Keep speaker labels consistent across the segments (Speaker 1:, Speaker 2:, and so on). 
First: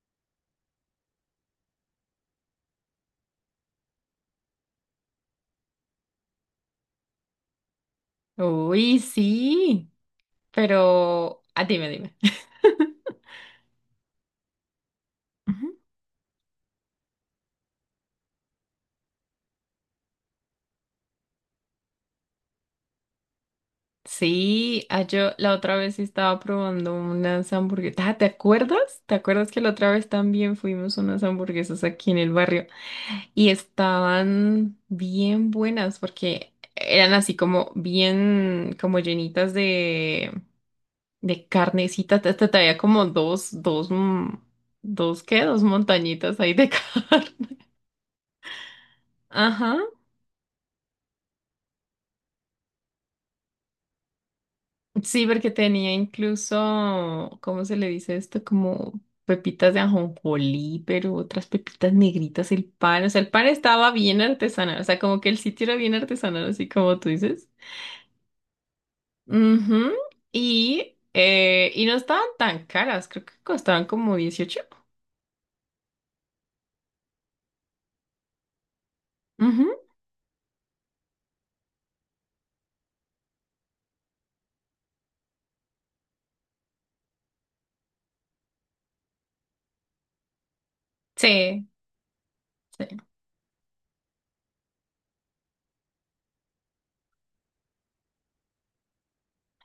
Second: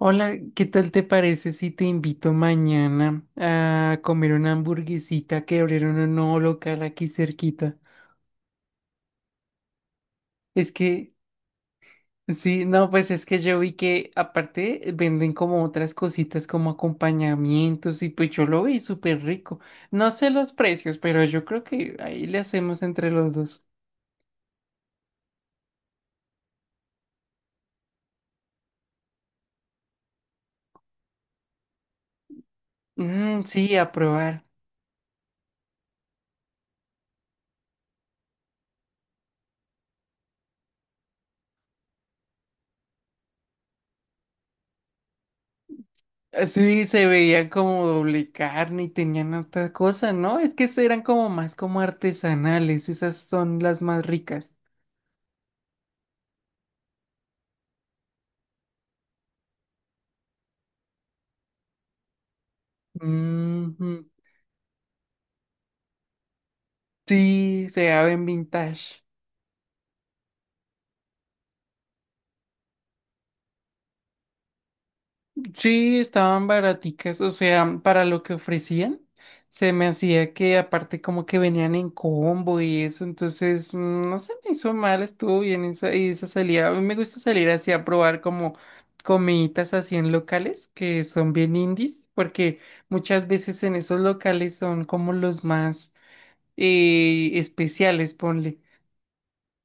Speaker 1: Hola, ¿qué tal te parece si te invito mañana a comer una hamburguesita que abrieron un nuevo local aquí cerquita?
Speaker 2: Uy, sí,
Speaker 1: Es que,
Speaker 2: pero dime, dime.
Speaker 1: sí, no, pues es que yo vi que aparte venden como
Speaker 2: Ujú.
Speaker 1: otras cositas como acompañamientos y pues yo lo vi súper rico. No sé los precios, pero yo creo que ahí le hacemos entre los dos.
Speaker 2: Sí, yo la otra vez estaba probando unas hamburguesas. Ah, ¿te acuerdas? ¿Te acuerdas que la otra vez también fuimos a unas hamburguesas aquí en el barrio?
Speaker 1: Mm,
Speaker 2: Y
Speaker 1: sí, a probar.
Speaker 2: estaban bien buenas porque eran así como bien, como llenitas de carnecita. Te había como dos, ¿qué? Dos montañitas ahí de
Speaker 1: Sí, se veían
Speaker 2: carne.
Speaker 1: como doble carne y tenían otra
Speaker 2: Ajá.
Speaker 1: cosa, ¿no? Es que eran como más como artesanales, esas son las más ricas.
Speaker 2: Sí, porque tenía incluso, ¿cómo se le dice esto? Como pepitas de ajonjolí, pero otras pepitas negritas, el pan. O sea, el pan estaba
Speaker 1: Ujú.
Speaker 2: bien artesanal. O sea, como que el sitio era bien artesanal, así como tú dices.
Speaker 1: Sí, se ven vintage.
Speaker 2: Ujú. Y no estaban tan caras, creo que costaban como 18.
Speaker 1: Sí, estaban baraticas, o sea, para lo que ofrecían, se
Speaker 2: Ujú.
Speaker 1: me hacía que aparte como que venían en combo y eso, entonces no se me hizo mal, estuvo bien esa, y esa salida. A mí me gusta salir así a probar como comiditas así en locales que son bien
Speaker 2: Sí.
Speaker 1: indies, porque
Speaker 2: Sí.
Speaker 1: muchas veces en esos locales son como los más especiales, ponle.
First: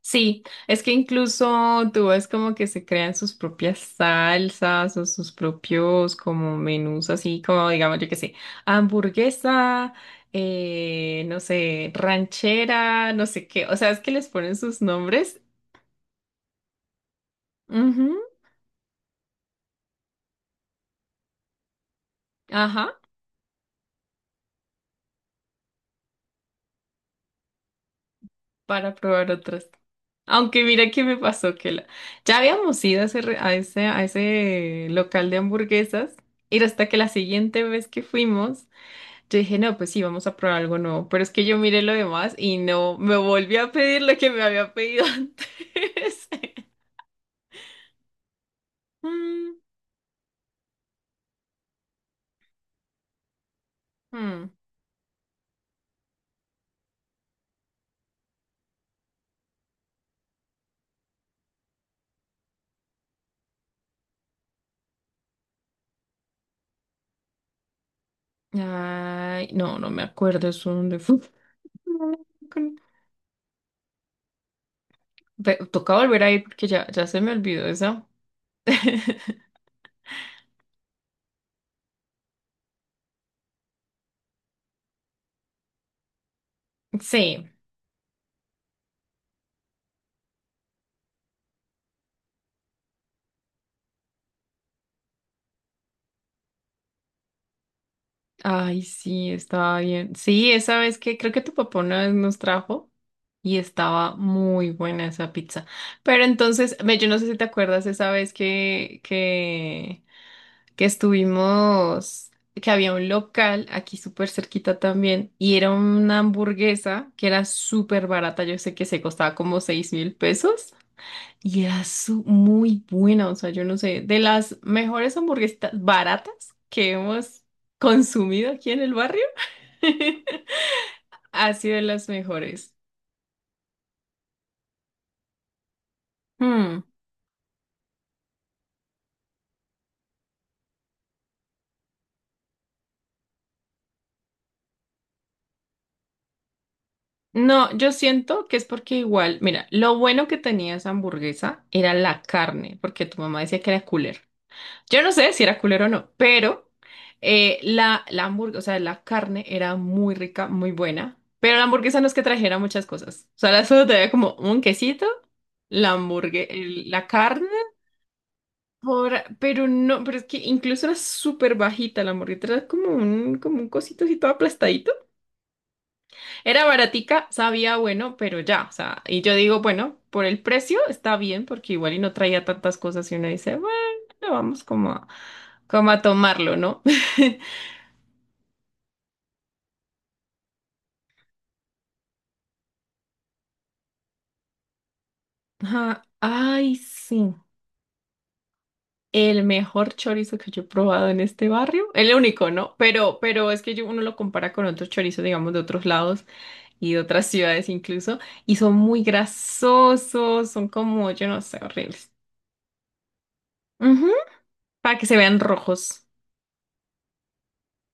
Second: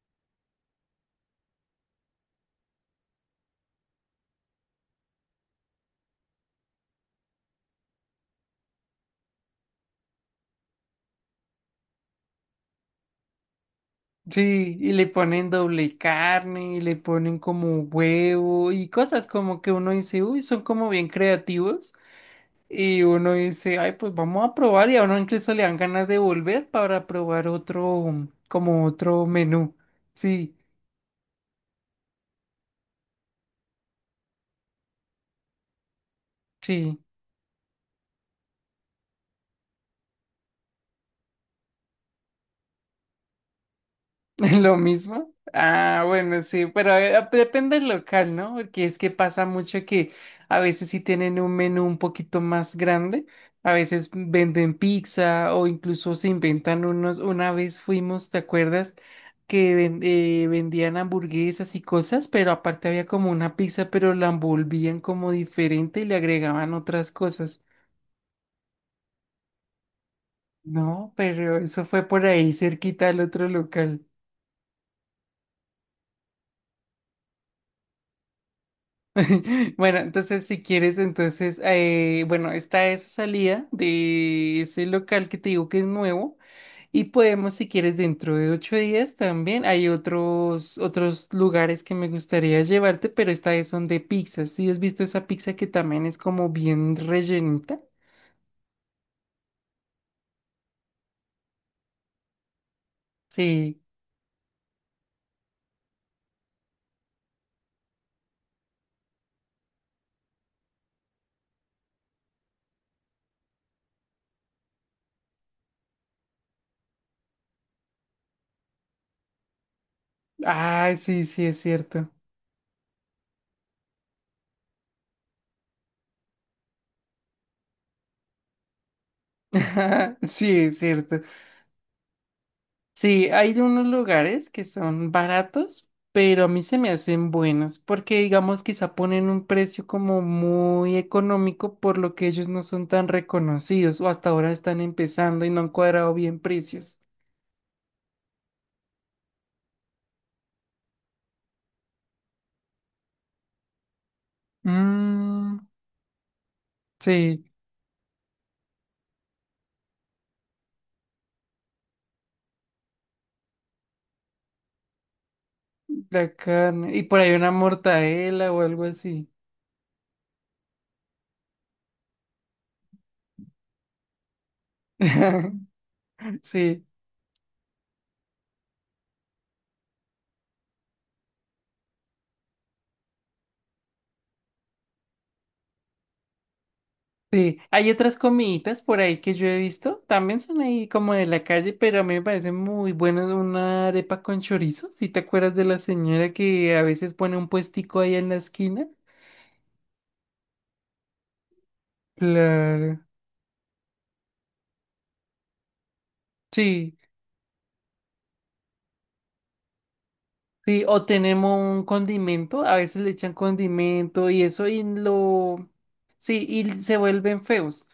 Speaker 2: Sí, es que incluso tú ves como que se crean sus propias salsas o sus propios como menús así como digamos yo qué sé, hamburguesa, no sé, ranchera, no sé qué, o sea, es que les ponen
Speaker 1: Sí,
Speaker 2: sus
Speaker 1: y le
Speaker 2: nombres,
Speaker 1: ponen doble carne, y le ponen como
Speaker 2: ujú,
Speaker 1: huevo y cosas como que uno dice, uy, son como bien creativos.
Speaker 2: ajá,
Speaker 1: Y uno dice, ay, pues vamos a probar y a uno incluso le dan ganas de volver para probar otro, como
Speaker 2: para
Speaker 1: otro
Speaker 2: probar otras.
Speaker 1: menú. Sí,
Speaker 2: Aunque mira qué me pasó que la... Ya habíamos ido a ese, a ese local de hamburguesas y hasta que
Speaker 1: sí.
Speaker 2: la siguiente vez que fuimos, yo dije, no, pues sí, vamos a probar algo nuevo. Pero es que yo miré lo demás y no, me volví a pedir lo que me había
Speaker 1: Lo
Speaker 2: pedido
Speaker 1: mismo. Ah,
Speaker 2: antes.
Speaker 1: bueno, sí, pero pues, depende del local, ¿no? Porque es que pasa
Speaker 2: Mm,
Speaker 1: mucho que a veces sí tienen un menú un poquito más grande, a veces
Speaker 2: mm.
Speaker 1: venden pizza o incluso se inventan unos. Una vez fuimos, ¿te acuerdas? Vendían hamburguesas y cosas, pero aparte había como una pizza, pero la envolvían como diferente y le agregaban otras cosas.
Speaker 2: Ay, no, no me acuerdo eso dónde
Speaker 1: No,
Speaker 2: fue.
Speaker 1: pero eso fue
Speaker 2: No,
Speaker 1: por ahí
Speaker 2: con-
Speaker 1: cerquita del otro local.
Speaker 2: Toca volver a ir porque ya se me olvidó esa.
Speaker 1: Bueno, entonces si quieres, entonces, bueno, está esa salida de ese local que te digo que es nuevo y
Speaker 2: Sí,
Speaker 1: podemos, si quieres, dentro de 8 días también. Hay otros lugares que me gustaría llevarte, pero esta vez son de pizzas. ¿Sí has visto esa pizza que también es como bien rellenita?
Speaker 2: ay, sí, estaba bien. Sí, esa vez que creo que tu papá una vez nos trajo y
Speaker 1: Sí.
Speaker 2: estaba muy buena esa pizza. Pero entonces, ve, yo no sé si te acuerdas esa vez que estuvimos, que había un local aquí súper cerquita también y era una hamburguesa que era súper barata, yo sé que se costaba como 6.000 pesos
Speaker 1: Ah, sí, sí, es
Speaker 2: y era
Speaker 1: cierto.
Speaker 2: muy buena, o sea, yo no sé, de las mejores hamburguesas baratas que hemos consumido aquí en el barrio,
Speaker 1: Sí, es cierto.
Speaker 2: ha sido de las mejores.
Speaker 1: Sí, hay unos lugares que son baratos, pero a mí se
Speaker 2: Hmm.
Speaker 1: me hacen buenos, porque digamos quizá ponen un precio como muy económico por lo que ellos no son tan reconocidos o hasta ahora están empezando y no han cuadrado bien precios.
Speaker 2: No, yo siento que es porque igual, mira, lo bueno que tenía esa hamburguesa era la carne, porque tu mamá decía que era. Yo no sé si
Speaker 1: Mm,
Speaker 2: era culero o no, pero
Speaker 1: sí,
Speaker 2: la hamburguesa, o sea, la carne era muy rica, muy buena, pero la hamburguesa no es que trajera muchas cosas. O sea, la solo te como un quesito, la
Speaker 1: la
Speaker 2: hamburgue, el-
Speaker 1: carne. Y
Speaker 2: la
Speaker 1: por ahí
Speaker 2: carne,
Speaker 1: una mortadela o algo
Speaker 2: por,
Speaker 1: así.
Speaker 2: pero no, pero es que incluso era súper bajita la hamburguesa, era como un cosito así todo aplastadito. Era
Speaker 1: Sí.
Speaker 2: baratica, sabía bueno, pero ya, o sea, y yo digo, bueno, por el precio está bien, porque igual y no traía tantas cosas y uno dice, bueno, vamos como como a tomarlo, ¿no?
Speaker 1: Sí, hay otras comiditas por ahí que yo he visto, también son ahí como de la calle, pero a mí me parece muy buena una arepa con chorizo, si te acuerdas de la
Speaker 2: Ajá,
Speaker 1: señora
Speaker 2: ay,
Speaker 1: que a veces
Speaker 2: sí,
Speaker 1: pone un puestico ahí en la esquina.
Speaker 2: el mejor chorizo que yo he probado en este barrio, el único, ¿no?
Speaker 1: Claro,
Speaker 2: Pero es que uno lo compara con otros chorizos, digamos, de otros lados y
Speaker 1: sí,
Speaker 2: de otras ciudades incluso, y son muy grasosos, son
Speaker 1: sí, o
Speaker 2: como, yo no sé,
Speaker 1: tenemos un
Speaker 2: horribles.
Speaker 1: condimento, a veces le echan
Speaker 2: Ujú.
Speaker 1: condimento y eso y
Speaker 2: Para que se vean
Speaker 1: lo,
Speaker 2: rojos.
Speaker 1: sí, y se vuelven feos.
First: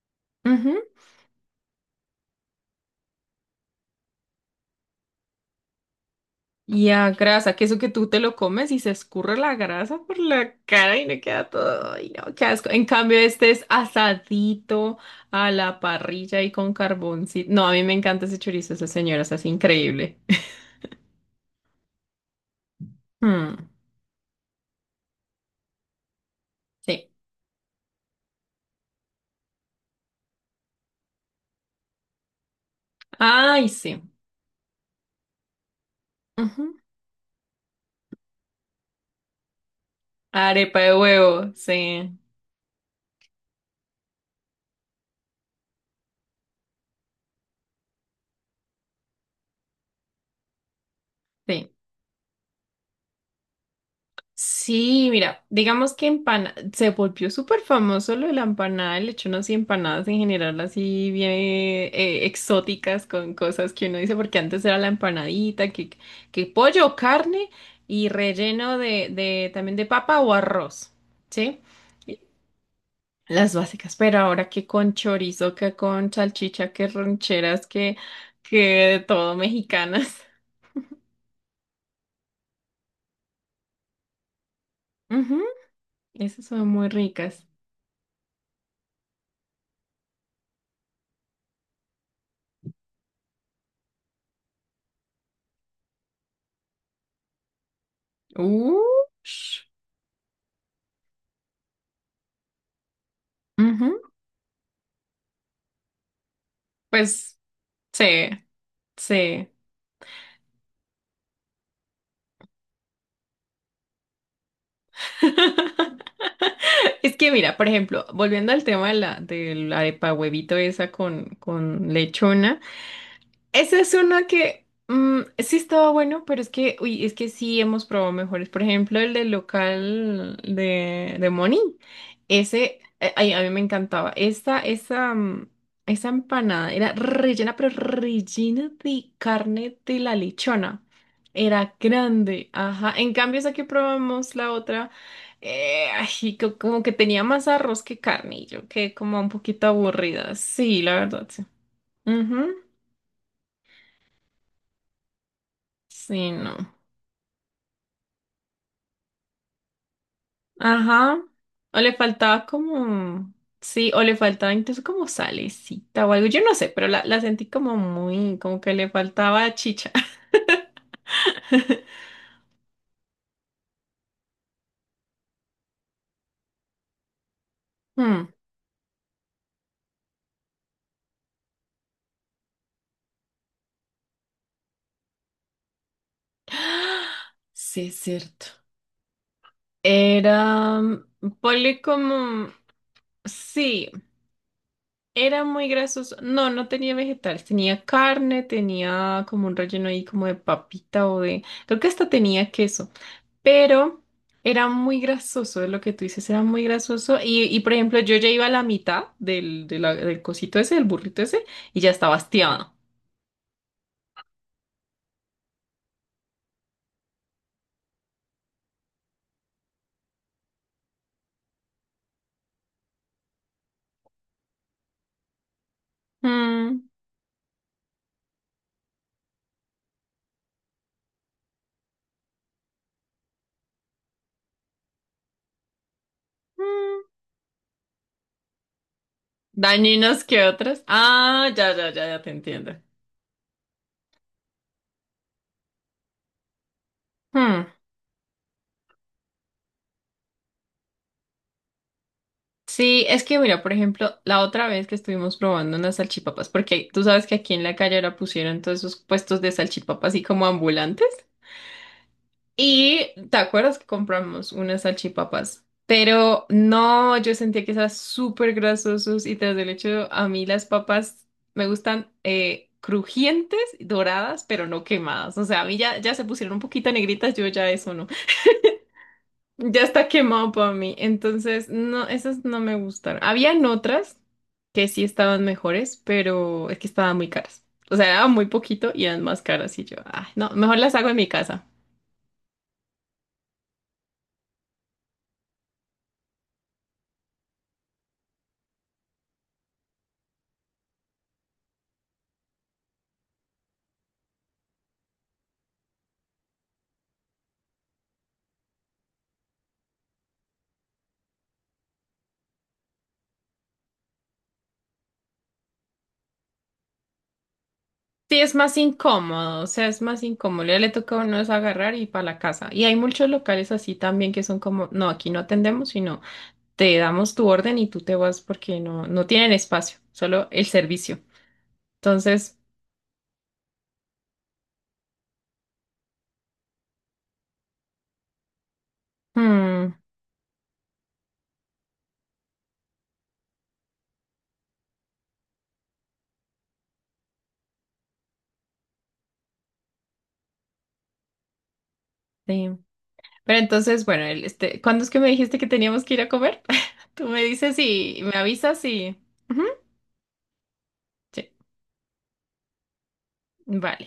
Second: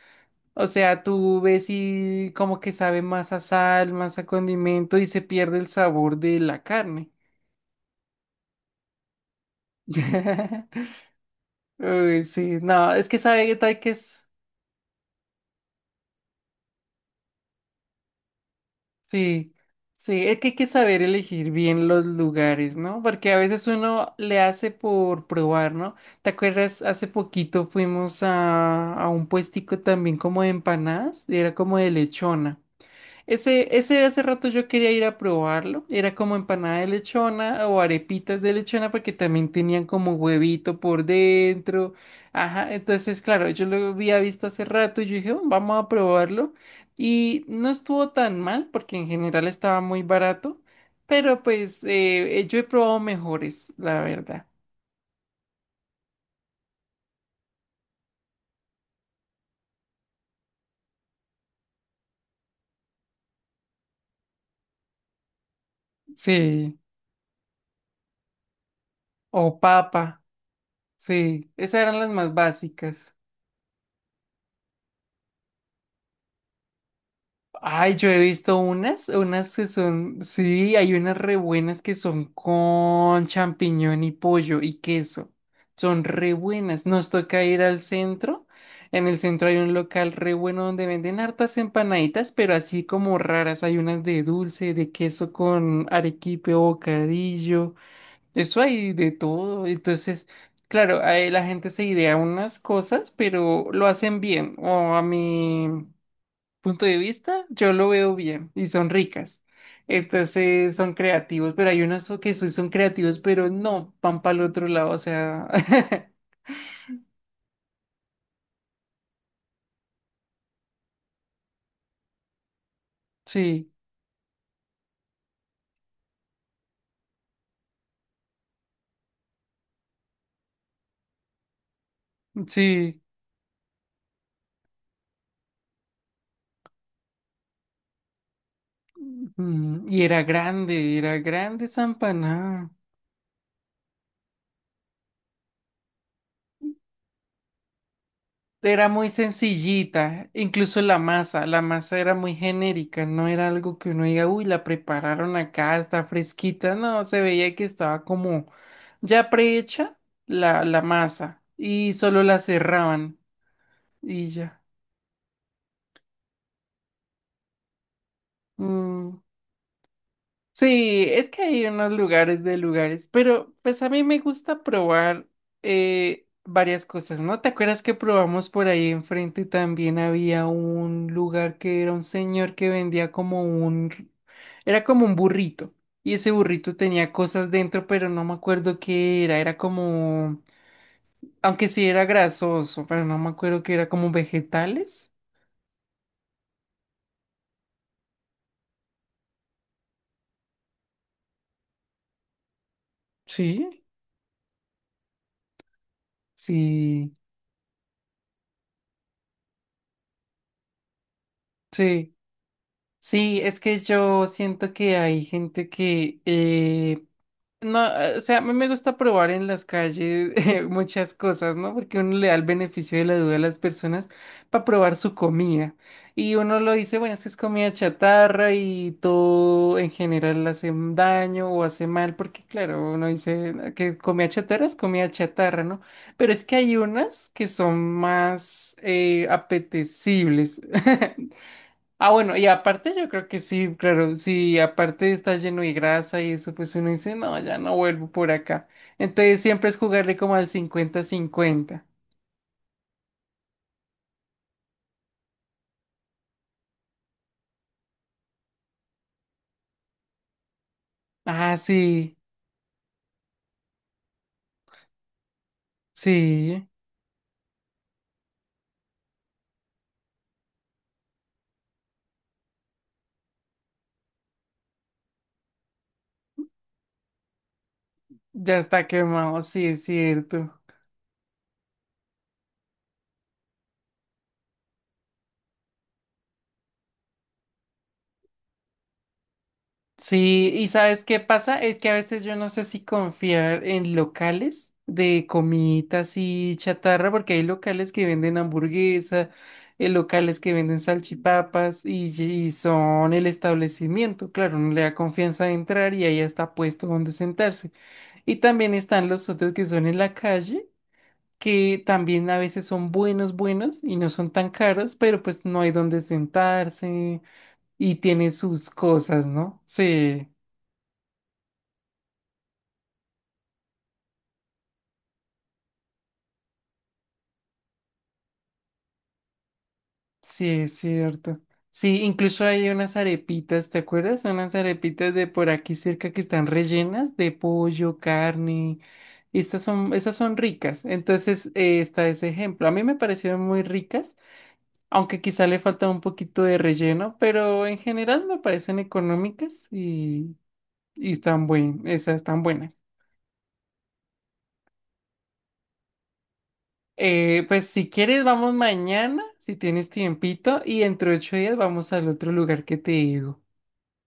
Speaker 1: O sea, tú ves y como que sabe más a sal, más a condimento y se pierde el sabor de la
Speaker 2: Ya,
Speaker 1: carne.
Speaker 2: grasa, que eso que tú te lo comes y se escurre la grasa por la cara y le queda todo. Ay,
Speaker 1: Uy,
Speaker 2: no, qué
Speaker 1: sí,
Speaker 2: asco. En
Speaker 1: no, es que
Speaker 2: cambio, este
Speaker 1: sabe que
Speaker 2: es
Speaker 1: hay que, s-
Speaker 2: asadito a la parrilla y con carboncito. No, a mí me encanta ese chorizo, esa señora, es así
Speaker 1: sí,
Speaker 2: increíble.
Speaker 1: sí, es que hay que saber elegir bien los lugares, ¿no? Porque a veces
Speaker 2: Mm,
Speaker 1: uno le hace por probar, ¿no? ¿Te acuerdas? Hace
Speaker 2: sí.
Speaker 1: poquito fuimos a un puestico también como de empanadas, y era como de lechona.
Speaker 2: Ay, sí.
Speaker 1: Ese hace rato yo quería ir a probarlo. Era como
Speaker 2: Ujú.
Speaker 1: empanada de lechona o arepitas de lechona porque también tenían como
Speaker 2: Arepa
Speaker 1: huevito
Speaker 2: de
Speaker 1: por
Speaker 2: huevo,
Speaker 1: dentro.
Speaker 2: sí.
Speaker 1: Ajá, entonces claro, yo lo había visto hace rato y yo dije, "Oh, vamos a probarlo. Y no estuvo tan mal porque en general estaba muy barato, pero
Speaker 2: Sí.
Speaker 1: pues yo he probado mejores, la verdad.
Speaker 2: Sí, mira, digamos que empana se volvió súper famoso lo de la empanada, el hecho unas empanadas en general así bien exóticas con cosas que uno dice, porque antes era la empanadita, que
Speaker 1: Sí,
Speaker 2: pollo o carne y relleno de
Speaker 1: o
Speaker 2: también de papa
Speaker 1: papa,
Speaker 2: o arroz,
Speaker 1: sí,
Speaker 2: ¿sí?
Speaker 1: esas eran las más básicas.
Speaker 2: Las básicas, pero ahora que con chorizo, que con salchicha, que rancheras,
Speaker 1: Ay, yo he visto
Speaker 2: que
Speaker 1: unas,
Speaker 2: todo
Speaker 1: unas que
Speaker 2: mexicanas.
Speaker 1: son, sí, hay unas re buenas que son con champiñón y pollo y queso.
Speaker 2: Ujú,
Speaker 1: Son re
Speaker 2: esas son
Speaker 1: buenas.
Speaker 2: muy
Speaker 1: Nos toca
Speaker 2: ricas.
Speaker 1: ir al centro. En el centro hay un local re bueno donde venden hartas empanaditas, pero así como raras. Hay unas de dulce, de queso con arequipe o bocadillo. Eso hay de todo.
Speaker 2: Ush.
Speaker 1: Entonces, claro, ahí la gente se idea unas cosas, pero lo
Speaker 2: Ujú.
Speaker 1: hacen bien. O a mí punto de
Speaker 2: Pues
Speaker 1: vista, yo lo
Speaker 2: sí,
Speaker 1: veo bien y son ricas.
Speaker 2: sí.
Speaker 1: Entonces son creativos, pero hay unos que sí son creativos, pero no van para el otro lado, o sea,
Speaker 2: Es que mira, por ejemplo, volviendo al tema de la arepa huevito esa con lechona.
Speaker 1: sí,
Speaker 2: Esa es una que sí estaba bueno, pero es que, uy, es que sí hemos probado mejores. Por ejemplo, el del local de Moni. Ese,
Speaker 1: sí.
Speaker 2: ay, a mí me encantaba. Esa empanada era rellena, pero rellena de carne
Speaker 1: Mm,
Speaker 2: de
Speaker 1: y
Speaker 2: la lechona.
Speaker 1: era grande
Speaker 2: Era
Speaker 1: esa
Speaker 2: grande,
Speaker 1: empanada.
Speaker 2: ajá. En cambio, esa que probamos, la otra, ay, como que tenía más arroz que carne. Y yo
Speaker 1: Era
Speaker 2: quedé
Speaker 1: muy
Speaker 2: como un poquito
Speaker 1: sencillita,
Speaker 2: aburrida.
Speaker 1: incluso
Speaker 2: Sí, la verdad, sí.
Speaker 1: la masa era muy
Speaker 2: Ujú.
Speaker 1: genérica, no era algo que uno diga, uy, la prepararon acá, está
Speaker 2: Sí, no.
Speaker 1: fresquita, no, se veía que estaba como ya prehecha la
Speaker 2: Ajá.
Speaker 1: masa
Speaker 2: O
Speaker 1: y
Speaker 2: le
Speaker 1: solo la
Speaker 2: faltaba
Speaker 1: cerraban.
Speaker 2: como, sí, o le
Speaker 1: Y
Speaker 2: faltaba
Speaker 1: ya.
Speaker 2: incluso como salecita o algo, yo no sé, pero la sentí como muy, como que le
Speaker 1: Mm,
Speaker 2: faltaba chicha.
Speaker 1: sí, es que hay unos lugares de lugares, pero pues a mí me gusta probar varias cosas, ¿no? ¿Te acuerdas que
Speaker 2: Hmm.
Speaker 1: probamos por ahí enfrente también había un lugar que era un señor que vendía como un, r- era como un burrito y ese burrito tenía cosas dentro,
Speaker 2: Sí, es
Speaker 1: pero no me
Speaker 2: cierto.
Speaker 1: acuerdo qué era, era como,
Speaker 2: Era,
Speaker 1: aunque
Speaker 2: ponle
Speaker 1: sí era
Speaker 2: como,
Speaker 1: grasoso, pero no me acuerdo qué era
Speaker 2: sí,
Speaker 1: como vegetales.
Speaker 2: era muy grasoso. No, no tenía vegetales. Tenía carne, tenía como un relleno ahí como de papita o de... Creo que hasta tenía queso.
Speaker 1: Sí,
Speaker 2: Pero era muy grasoso, es lo que tú dices, era muy
Speaker 1: sí,
Speaker 2: grasoso. Por ejemplo, yo ya iba a la mitad del cosito ese, del burrito ese, y ya
Speaker 1: sí.
Speaker 2: estaba hastiado.
Speaker 1: Sí, es que yo siento que hay gente que, no, o sea, a mí me gusta probar en las calles muchas cosas, ¿no? Porque uno le da el beneficio de la duda a las personas para probar su comida. Y uno lo
Speaker 2: Mm,
Speaker 1: dice, bueno, es que es comida chatarra y todo en general hace un daño o hace mal, porque claro, uno dice "Ah, que comida chatarra es comida chatarra, ¿no? Pero es que hay
Speaker 2: mm.
Speaker 1: unas que son más
Speaker 2: Dañinos que
Speaker 1: apetecibles.
Speaker 2: otras. Ah, ya, ya, ya,
Speaker 1: Ah,
Speaker 2: ya te
Speaker 1: bueno, y
Speaker 2: entiendo.
Speaker 1: aparte yo creo que sí, claro, sí, aparte está lleno de grasa y eso, pues uno dice, no, ya
Speaker 2: Mm.
Speaker 1: no vuelvo por acá. Entonces siempre es jugarle como al 50-50.
Speaker 2: Sí, es que mira, por ejemplo, la otra vez que estuvimos probando unas salchipapas, porque tú sabes que aquí en la calle ahora pusieron todos esos puestos de salchipapas así como ambulantes.
Speaker 1: Ah, sí,
Speaker 2: Y te acuerdas que compramos unas salchipapas, pero
Speaker 1: sí,
Speaker 2: no, yo sentía que eran súper grasosos y tras el hecho, a mí las papas me gustan crujientes, doradas, pero no quemadas. O sea, a mí ya, ya se pusieron un poquito negritas, yo ya eso no.
Speaker 1: ya está quemado, sí,
Speaker 2: Ya
Speaker 1: es
Speaker 2: está quemado
Speaker 1: cierto.
Speaker 2: para mí. Entonces, no, esas no me gustaron. Habían otras que sí estaban mejores, pero es que estaban muy caras. O sea, daban muy poquito y eran más caras. Y yo, ay,
Speaker 1: Sí,
Speaker 2: no,
Speaker 1: y
Speaker 2: mejor las
Speaker 1: ¿sabes
Speaker 2: hago en
Speaker 1: qué
Speaker 2: mi
Speaker 1: pasa?
Speaker 2: casa.
Speaker 1: Es que a veces yo no sé si confiar en locales de comiditas y chatarra, porque hay locales que venden hamburguesa, locales que venden salchipapas y son el establecimiento. Claro, no le da confianza de entrar y ahí está puesto donde sentarse. Y también están los otros que son en la calle, que también a veces son buenos, buenos y no son tan caros, pero pues no hay donde sentarse y tiene
Speaker 2: Sí, es
Speaker 1: sus
Speaker 2: más
Speaker 1: cosas, ¿no?
Speaker 2: incómodo, o sea, es más
Speaker 1: Sí.
Speaker 2: incómodo. Ya le toca a uno es agarrar y para la casa. Y hay muchos locales así también que son como, no, aquí no atendemos, sino te damos tu orden y tú te vas porque no, no tienen espacio,
Speaker 1: Sí,
Speaker 2: solo el
Speaker 1: es
Speaker 2: servicio.
Speaker 1: cierto. Sí, incluso
Speaker 2: Entonces,
Speaker 1: hay unas arepitas, ¿te acuerdas? Unas arepitas de por aquí cerca que están rellenas de pollo, carne. Estas son,
Speaker 2: hmm,
Speaker 1: esas son ricas. Entonces, está ese ejemplo. A mí me parecieron muy ricas, aunque quizá le falta un poquito de relleno, pero en general me parecen económicas y están buen, esas están
Speaker 2: sí.
Speaker 1: buenas.
Speaker 2: Pero entonces, bueno, el- este, ¿cuándo es que me dijiste que teníamos que ir a comer? Tú me
Speaker 1: Pues
Speaker 2: dices
Speaker 1: si
Speaker 2: y
Speaker 1: quieres,
Speaker 2: me
Speaker 1: vamos
Speaker 2: avisas y...
Speaker 1: mañana, si
Speaker 2: Ujú,
Speaker 1: tienes tiempito, y entre ocho
Speaker 2: sí,
Speaker 1: días vamos al otro lugar que te digo.
Speaker 2: vale.